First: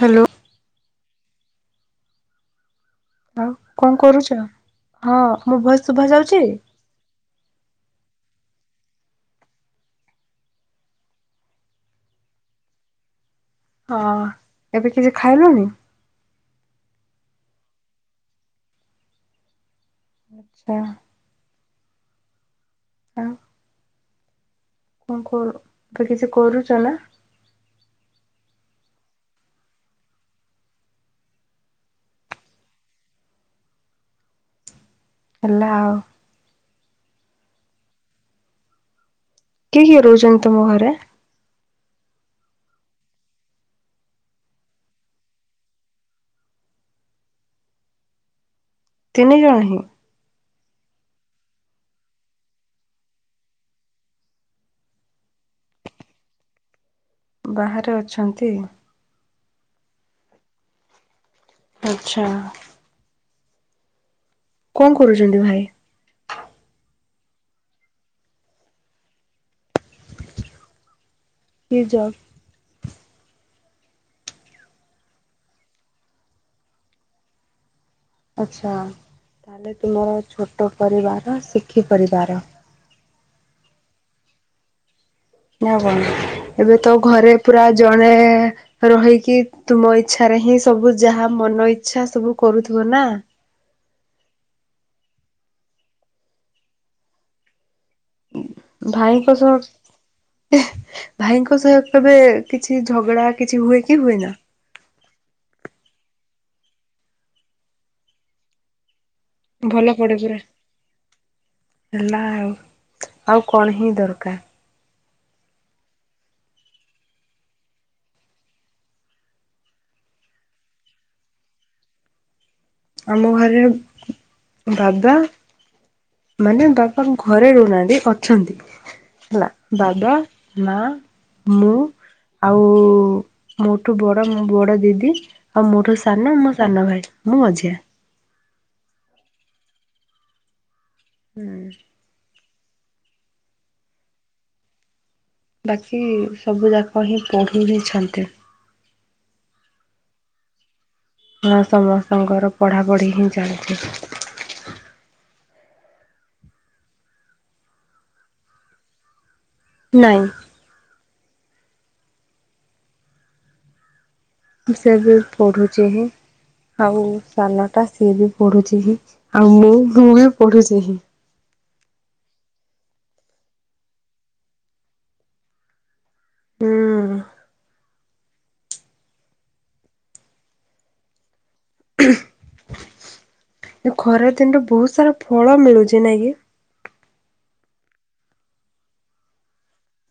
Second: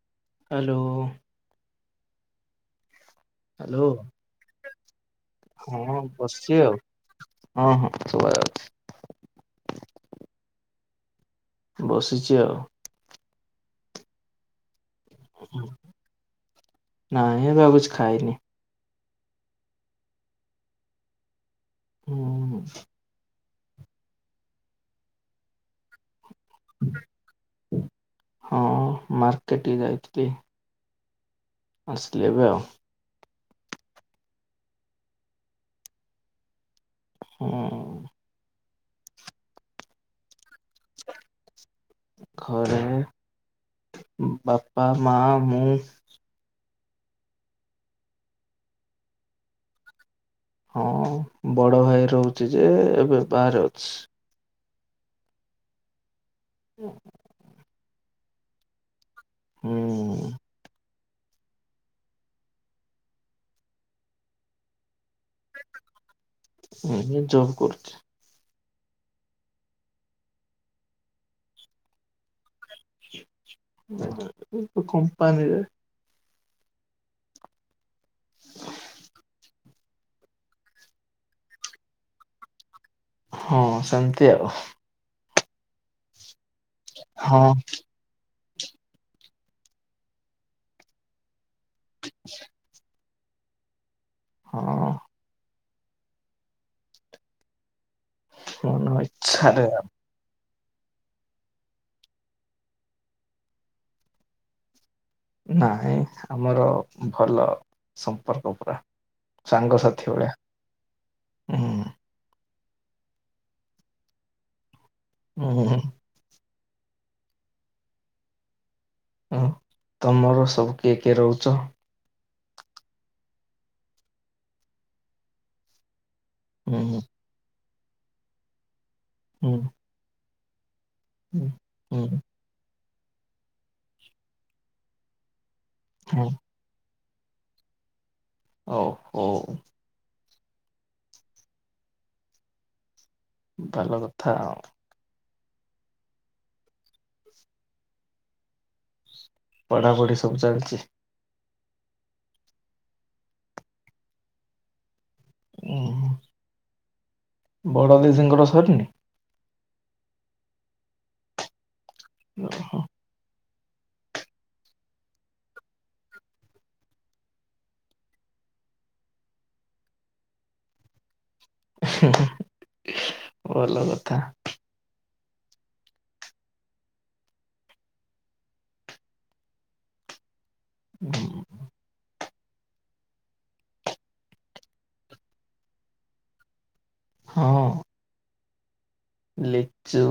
Hello hello. ଆଉ hello କଣ କରୁଛ? ହଁ ମୋ ଭଏସ ହଁ ଶୁଭା ଯାଉଛି। ବସିଛି ଆଉ ହଁ, ହଁ, ଶୁଭଯାଉଛି। ବସିଛି ଆଉ ହଁ, ଏବେ କିଛି ଖାଇଲଣିି? ନାଇଁ, ଏଵେ ଆଉ କିଛି ଖାଇନି। [unintelligible] ହୁଁ ହ କଣ କରୁ କିଛି କରୁଛ ନା ହଁ ମାର୍କେଟ ଟିକେ ଯାଇଥିଲି। ଆସିଲି ଏବେ ଆଉ ହେଲା ଆଉ ହୁଁ କିଏ କିଏ ରହୁଛନ୍ତି ତମ ଘରେ। ଘରେ ବାପା ମା ମୁଁ ତିନି ଜଣ ହିଁ ହଁ ବଡ ଭାଇ ରହୁଛି ଯେ ଏବେ ବାହାରେ ଅଛି। ହୁଁ ବାହାରେ ଅଛନ୍ତି। ହୁଁ ଆଚ୍ଛା କଣ କରୁଛନ୍ତି ଭାଇ? ଏ ଜବ କରୁଛି। କି ଜବ? ଏ କମ୍ପାନୀ ରେ। ଆଚ୍ଛା ତାହେଲେ ତୁମର ଛୋଟ ପରିବାର ସୁଖୀ ପରିବାର। ହଁ ସେମିତି ଆଉ। ନା କଣ ଏବେ ତ ଘରେ ହଁ ପୁରା ଜଣେ ରହିକି ତୁମ ଇଚ୍ଛା ରେ ହିଁ ସବୁ ଯାହା ମନ ଇଚ୍ଛା ସବୁ କରୁଥିବ ନା ହଁ ମନ ଭାଇଙ୍କ ଇଚ୍ଛା ସହ ରେ ଆଉ ଭାଇଙ୍କ ସହ କେବେ କିଛି ଝଗଡା କିଛି ହୁଏ କି ହୁଏନା ନାଇଁ ଆମର ଭଲ ସମ୍ପର୍କ ପୁରା। ଭଲ ସାଙ୍ଗସାଥି ପଡେ ଭଳିଆ ପୁରା ହୁଁ ହେଲା ଆଉ। ଆଉ କଣ ହିଁ ଦରକାର। ହୁଁ ହ ତମର ସବୁ କିଏ କିଏ ରହୁଚ? ଆମ ଘରେ ବାବା ମାନେ ହୁଁ ବାବା ଘରେ ରହୁନାହାନ୍ତି ଅଛନ୍ତି ହେଲା ହୁଁ ବାବା ମା ହୁଁ ମୁଁ ହୁଁ ଆଉ ମୋଠୁ ବଡ ମୋ ବଡ ଦିଦି। ଆଉ ମୋଠୁ ହୁଁ ସାନ ମୋ ସାନ ଭାଇ ମୁଁ ମଝିଆ। ଓ ହୋ ହୁଁ ଭଲ କଥା ଆ ବାକି ସବୁ ଯାକ ହିଁ ପଢ଼ୁହିଁଛନ୍ତି। ପଢ଼ାପଢ଼ି ସବୁ ଚାଲିଛି। ହଁ ସମସ୍ତଙ୍କର ପଢ଼ାପଢ଼ି ହିଁ ଚାଲିଛି। ଓ ବଡ଼ ଦିଦି ଙ୍କର ସରିନି? ନାଇ ଓହୋ ସେ ଏବେ ପଢୁଛି ହିଁ। ଆଉ ସାନ ଟା ସିଏ ବି ପଢୁଛି ହିଁ ଆଉ ମୁଁ ବି ପଢୁଛି ହିଁ। ହିଁ ହୁଁ ଭଲ କଥା। ହୁଁ [inaudible] ଏ ଖରାଦିନରେ ବହୁତ ସାରା ଫଳ ମିଳୁଚି ନାଇଁ କି? ହଁ। ଲିଚୁ,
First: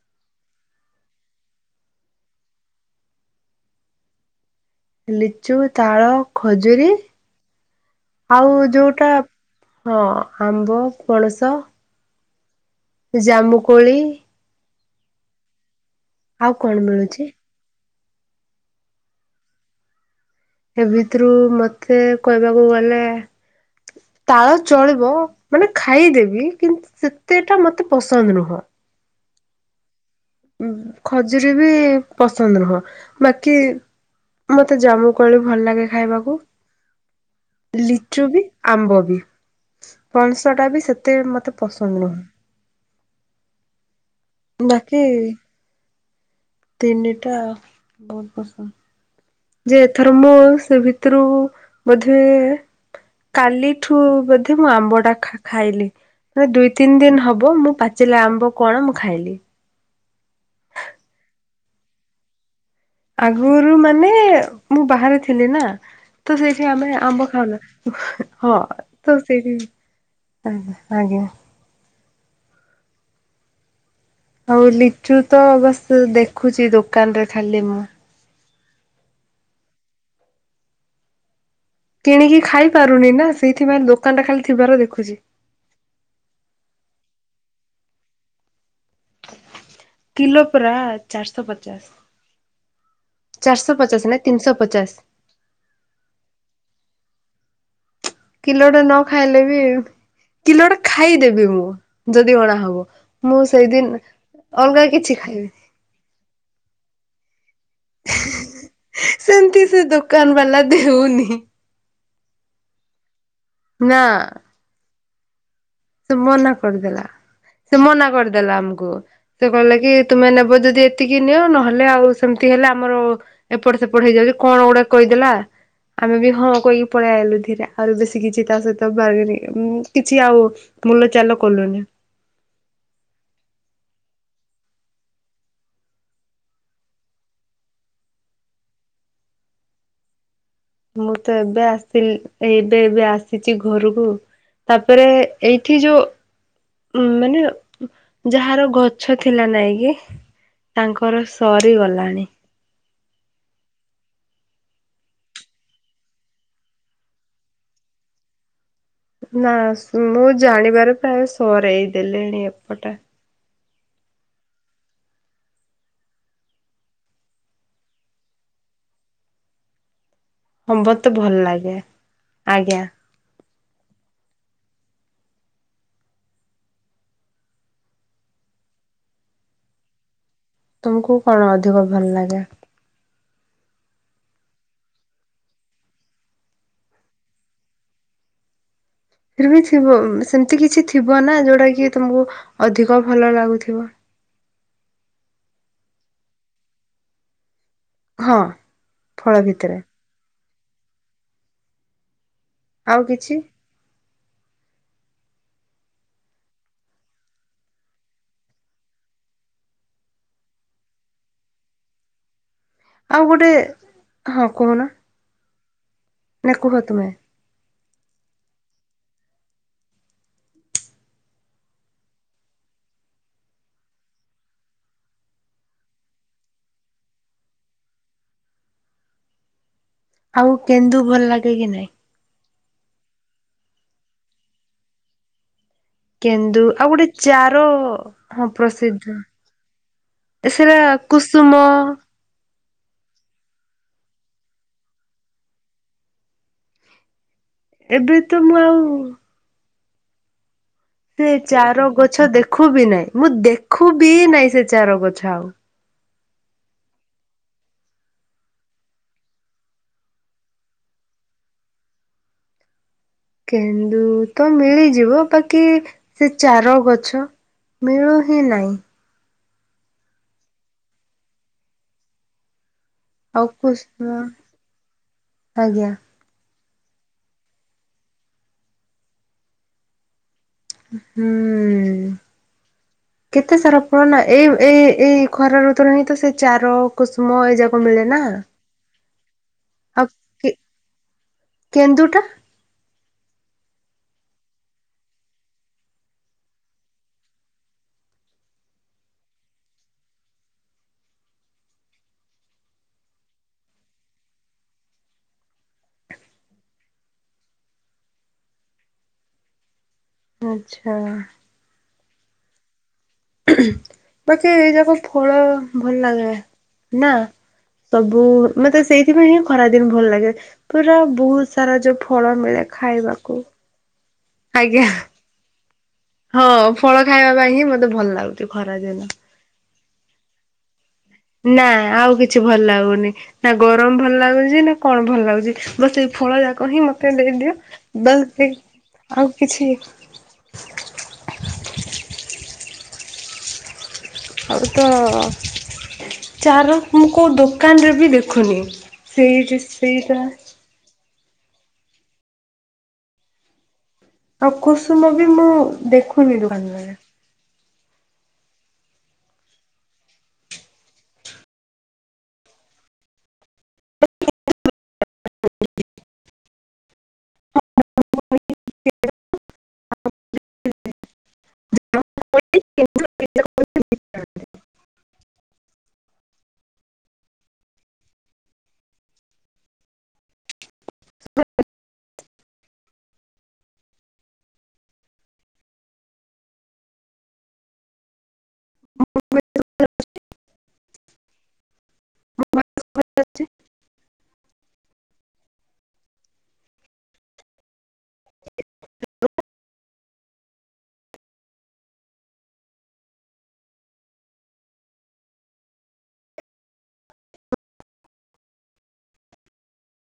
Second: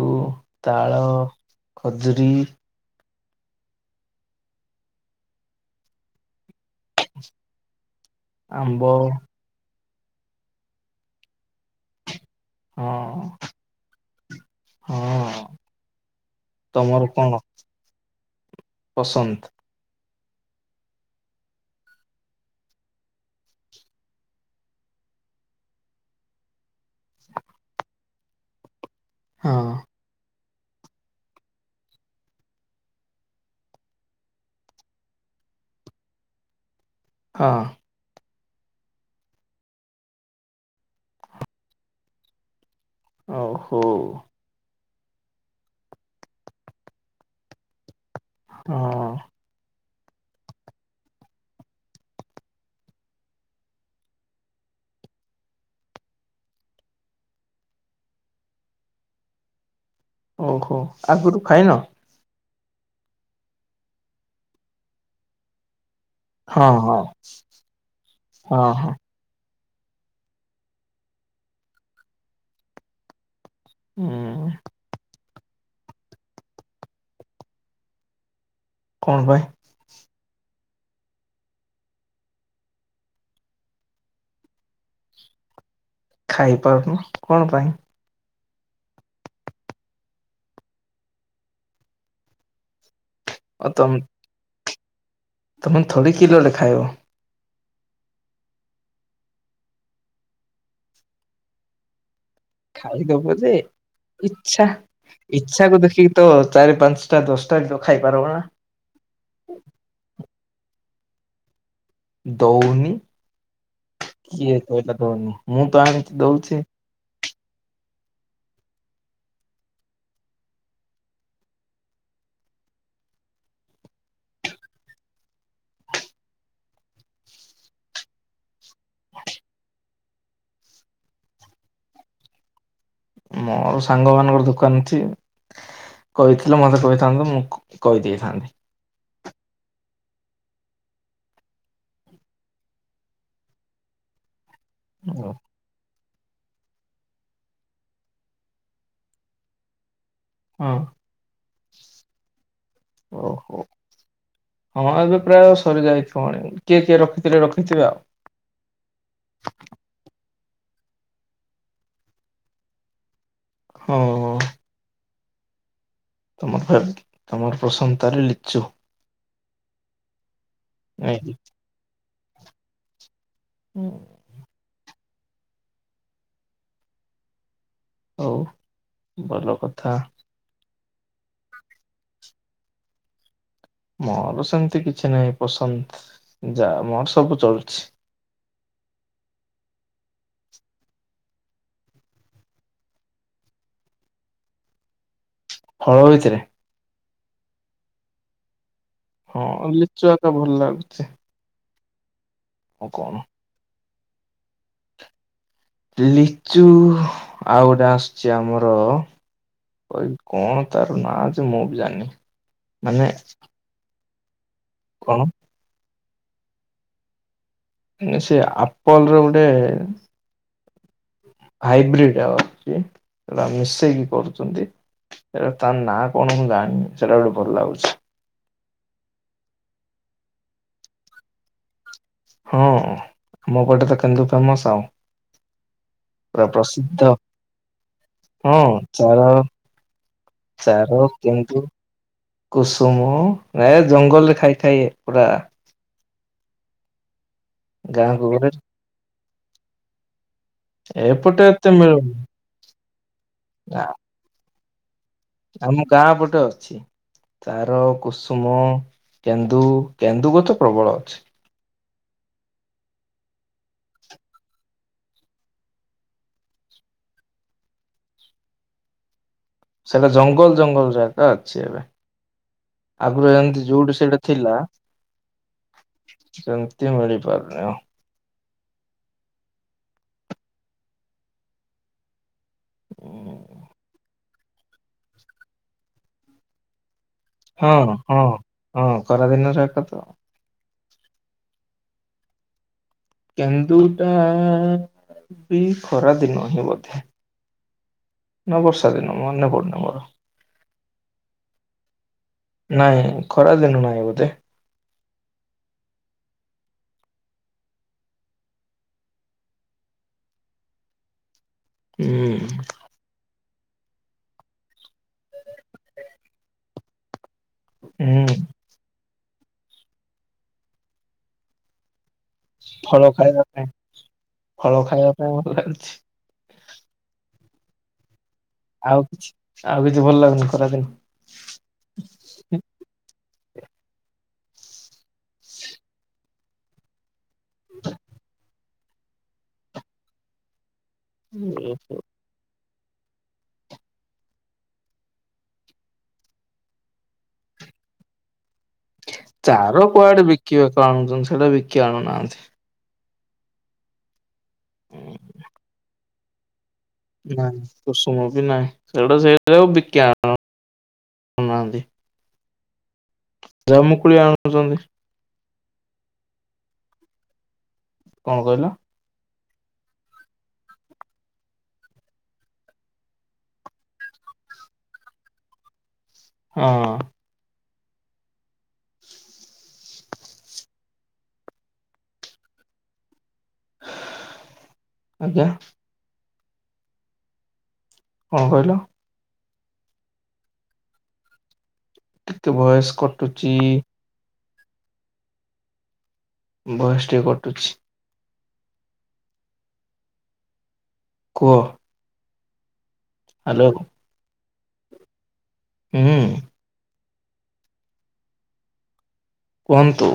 ତାଳ, ଖଜୁରୀ ଲିଚୁ, ତାଳ, ଖଜୁରୀ ଆଉ ଆମ୍ବ ଯୋଉଟା ହଁ। ଆମ୍ବ, ପଣସ ହଁ ଜାମୁକୋଳି ହଁ। ଆଉ କଣ ମିଳୁଚି? ପସନ୍ଦ୍ ଏ ଭିତରୁ ମତେ କହିବାକୁ ଗଲେ ତାଳ ଚଳିବ ମାନେ ଖାଇଦେବି କିନ୍ତୁ ସେତେଟା ମତେ ପସନ୍ଦ୍ ନୁହଁ। ହଁ। ଉମ୍ ଖଜୁରୀ ବି ପସନ୍ଦ୍ ନୁହଁ। ବାକି ମତେ ଜାମୁକୋଳି ଭଲ୍ ଲାଗେ ଖାଇବାକୁ। ହଁ ଲିଚୁ ବି ଆମ୍ବ ବି। ପଣସଟା ବି ସେତେ ମତେ ପସନ୍ଦ୍ ନୁହଁ। ଆଉ ହୋ। ବାକି ତିନିଟା ବହୁତ୍ ହଁ। ପସନ୍ଦ୍। ଯେ ଏଥର ମୁଁ ସେ ଭିତରୁ ବୋଧେ କାଲିଠୁ ବୋଧେ ମୁଁ ଆମ୍ବ ଟା ଖା-ଖାଇଲି। ଦୁଇ ତିନ୍ ଦିନ୍ ହବ ମୁଁ ପାଚିଲା ଆମ୍ବ କଣ ମୁଁ ଖାଇଲି। ଓହୋ ଆଗରୁ ଖାଇନ? ଆଗୁରୁ ମାନେ ମୁଁ ବାହାରେ ଥିଲି ନା ତ ସେଇଠି ହଁ ଆମେ ହଁ ଆମ୍ବ ଖାଉନା। ହଁ ତ ସେଇଠି ଆଜ୍ଞା ଆଜ୍ଞା। ହୁଁ ଆଉ ଲିଚୁ ତ ବାସ୍ ଦେଖୁଛି ଦୋକାନରେ ଖାଲି ମୁଁ କଣ ପାଇଁ? କିଣିକି ଖାଇ ପାରୁନି ନା, ସେଇଥିପାଇଁ ଦୋକାନ ଟା ଖାଲି ଥିବାର ଦେଖୁଛି। ଖାଇପାରୁନୁ କଣ ପାଇଁ? କିଲୋ ପରା ଚାରିଶହ ପଚାଶ। ଆଉ ଚାରିଶ ତମ ପଚାଶ ନାଇଁ ତିନିଶ ପଚାଶ। ତମେ ଥଡ଼ି କିଲୋଲେ ଖାଇବ। କିଲୋଟେ ନ ଖାଇଲେ ବି, କିଲୋଟେ ଖାଇଦେବି ମୁଁ ଯଦି ଅଣା ହବ। ଖାଇଦବ ମୁଁ ଯେ ସେଇଦିନ୍ ଇଚ୍ଛା ଇଚ୍ଛାକୁ ଦେଖିକି ତ ଚାରି ପାଞ୍ଚ ସେମତି ସେ ଦୋକାନ୍ ବାଲା ଦେଉନି। ଦଉନି? ନାଁ। କିଏ କହିଲା ଦଉନି ମୁଁ ତ ଆଣିକି ସେ ମନା ଦଉଛି। କରିଦେଲା। ସେ ମନା କରିଦେଲା ଆମକୁ। ସେ କହିଲା କି ତୁମେ ନେବ ଯଦି ଏତିକି ନିଅ ନହେଲେ ଆଉ ସେମତି ହେଲେ ଆମର ଏପଟ ସେପଟ ହେଇଯାଉଛି, କଣ ଗୋଟେ କହିଦେଲା ଆମେ ବି ହଁ କହିକି ପଳେଇ ଆଇଲୁ ଧୀରେ। ଆଉରି ବେଶୀ କିଛି ତା ସହିତ [unintelligible] ଉଁ କିଛି ଆଉ ମୂଲ ଚାଲ କଲୁନି। ମୋର ସାଙ୍ଗମାନଙ୍କର ଦୋକାନ ଅଛି। କହିଥିଲେ ମତେ କହିଥାନ୍ତୁ, ମୁଁ କହିଦେଇଥାନ୍ତି। [inaudible] ମୁଁ ତ ଏବେ ଆସିଲି, ଏଇ ଏବେ ଏବେ ଆସିଛି ଘରକୁ। ତାପରେ ଏଇଠି ଯୋଉ ମାନେ ଯାହାର ଗଛ ଥିଲା ନାଇଁ କି? ହଁ ତାଙ୍କର ସରିଗଲାଣି। ଓହୋ ହଁ ଏବେ ପ୍ରାୟ ସରିଯାଇଥିବଣି କିଏ କିଏ ରଖିଥିଲେ ରଖିଥିବେ ଆଉ। ନାଁ ମୁଁ ଜାଣିବାରେ ପ୍ରାୟ ସରେଇ ଦେଲେଣି ଏପଟା। ହଁ ଅ। ତମର [unintelligible] ତମର ପ୍ରସନତା ରେ ଲିଚୁ। ହଁ ମତେ ନାଇଁ କି? ଭଲ ଲାଗେ ଆଜ୍ଞା। ହୁଁ। ହଉ ଭଲ କଥା। ତମକୁ କଣ ଅଧିକ ଭଲ ଲାଗେ? ମୋର ସେମିତି କିଛି ନାହିଁ ପସନ୍ତ ଯା ମୋର ସବୁ ଚଳୁଛି। ଫିର୍ବି ଥିବ ସେମିତି କିଛି ଥିବ ନା ଯୋଉଟା କି ତମକୁ ଅଧିକ ଭଲ ଲାଗୁଥିବ। [inaudible] ଫଳ ଭିତରେ? ହଁ। ଫଳ ହଁ ଭିତରେ ଲିଚୁ ଆକା ଭଲ ଲାଗୁଚି। ଆଉ କିଛି? ଲିଚୁ ଆଉ ଗୋଟା ଆସୁଛି ଆମର କଣ ତାର ନାଁ ଯେ ମୁଁ ବି ଜାଣିନି। ମାନେ ଆଉ ଗୋଟେ ହଁ କହୁନ। କଣ ନାଇ କୁହ ତୁମେ। ସେ ଆପଲର ଗୋଟେ ହାଇବ୍ରିଡ ଅଛି ସେଟା ମିଶେଇକି କରୁଛନ୍ତି। ସେଟ ତାର ନାଁ କଣ ମୁଁ ଜାଣିନି ସେଟା ଗୋଟେ ଭଲ ଲାଗୁଛି। ଆଉ କେନ୍ଦୁ ଭଲ ଲାଗେ କି ନାଇଁ? ହଁ ଆମ ପଟେ ତ କେନ୍ଦୁ ଫେମସ ଆଉ। ପୁରା କେନ୍ଦୁ ଆଉ ଗୋଟେ ପ୍ରସିଦ୍ଧ ଚାର ହଁ ପ୍ରସିଦ୍ଧ। ସେଟା ଚାର କୁସୁମ କିନ୍ତୁ କୁସୁମ ନେ ଜଙ୍ଗଲରେ ଖାଇଥାଏ ପୁରା ଏବେ ଗାଁକୁ ତ ଗଲେ ମୁଁ ଆଉ ସେ ଏପଟେ ଏତେ ଚାର ମିଳୁନି ଗଛ ଦେଖୁ ବିି ନାାଇଁ ମୁଁ ନା, ଦେଖୁ ବିି ନାଇଁ ସେ ଚାର ଗଛ। ଆଉ। ଆମ ଗାଁ ପଟେ ଅଛି। ତାର କୁସୁମ କେନ୍ଦୁ କେନ୍ଦୁ ଗଛ ପ୍ରବଳ ଅଛି। କେନ୍ଦୁ ତ ମିଳିଯିବ ବାକି ସେ ଚାର ଗଛ ମିଳୁ ହିଁ ନାହିଁ। ସେଟା ଜଙ୍ଗଲ ଜଙ୍ଗଲ ଜାଗା ଅଛି ଏବେ। ଆଗରୁ ଆଉ ଏମିତି ଯୋଉଠି କୁଷ୍ମ ସେଇଟା ଥିଲା। ଆଜ୍ଞା ସେମ ତି ମିଳି ପାରୁନି ଆଉ। ହୁଁ କେତେ ସାରା ଫଳ ନା ଏଇ ଏଇ ଏଇ ଖରା ଋତୁରେ ହିଁ ତ ସେ ଚାର କୁସୁମ ଏଇ ଯାକ ମିଳେ ନା। ଖରାଦିନର ଏକ ତ ଆଉ କେ କେନ୍ଦୁଟା କେନ୍ଦୁଟା ବି ଖରା ଦିନ ହିଁ ବୋଧେ। ନା ବର୍ଷା ଦିନ ମନେ ପଡୁନି ମୋର। ନାଇଁ ଖରାଦିନୁ ନାହିଁ ବୋଧେ। ଆଚ୍ଛା। ହୁଁ। ବାକି ଏଇ ଯାକ ଫଳ ଭଲ ଲାଗେ। ନା। ସବୁ ହୁଁ ମତେ ସେଇଥିପାଇଁ ହିଁ ଖରାଦିନ ଭଲ ଲାଗେ। ପୁରା ବହୁତ ସାରା ଯୋଉ ଫଳ ମିଳେ। ଫଳ ଖାଇବାକୁ। ଖାଇବା ପାଇଁ ଫଳ ଆଜ୍ଞା ଖାଇବା ପାଇଁ ଭଲ ଲାଗୁଛି। ହଁ ଫଳ ଖାଇବା ପାଇଁ ହିଁ ମତେ ଭଲ ଲାଗୁଛି ଖରା ଆଉ ଦିନ। କିଛି ଆଉ କିଛି ଭଲ ଲାଗୁନି ଖରା ଦିନୁ। ନା ଆଉ କିଛି ଭଲ ଲାଗୁନି ନା ଗରମ ଭଲ ଲାଗୁ ନା କଣ ଭଲ ଲାଗୁଚି ବାସ୍ ସେଇ ଫଳ ଯାକ ହିଁ ମତେ ଦେଇଦିଅ ବା ସେଇ ଆଉ କିଛି ଓହୋ। ଆଉ ତ ଚାର ମୁଁ କୋଉ ଦୋକାନରେ ବି ଦେଖୁନି। ସେଇଠି ଚାର ସେଇଟା କୁଆଡେ ବିକିବାକୁ ଆଣୁଚନ୍ତି ସେଟା ବିକି ଆଣୁନାହାନ୍ତି ଆଉ କୁସୁମ ବି ମୁଁ ଦେଖୁନି ଦୋକାନରେ। ନାଇଁ କୁଷୁମ ବି ନାହିଁ ସେଉଡା ସେଇରାକୁ ବିକି ଆଣ ନାହାନ୍ତି ଜାମୁକୋଳି ଆଣୁଚନ୍ତି। [inaudible] କଣ କହିଲ? [inaudible] ହଁ। ଆଜ୍ଞା? କଁ କହିଲ? ଟିକେ ଭଏସ୍ କଟୁଚି ଭଏସ ଟିକେ କଟୁଚି। କୁହ। ହାଲୋ କୁ ହୁଁ। କୁହନ୍ତୁ।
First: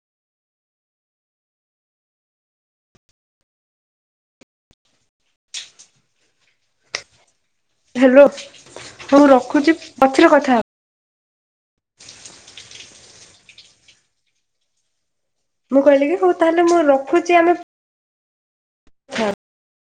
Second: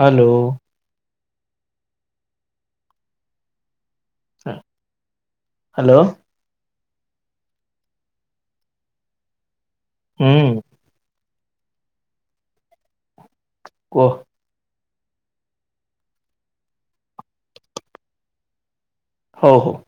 ହାଲୋ। ହା ହାଲୋ। ହାଲୋ ହଁ ମୁଁ ରଖୁଚି ପଛରେ କଥା ହୁଁ ହ କୁହ? ମୁଁ କହିଲି କି ହୋଉ ତାହେଲେ ମୁଁ ରଖୁଚି ଆମେ ହୋଉ ହୋଉ।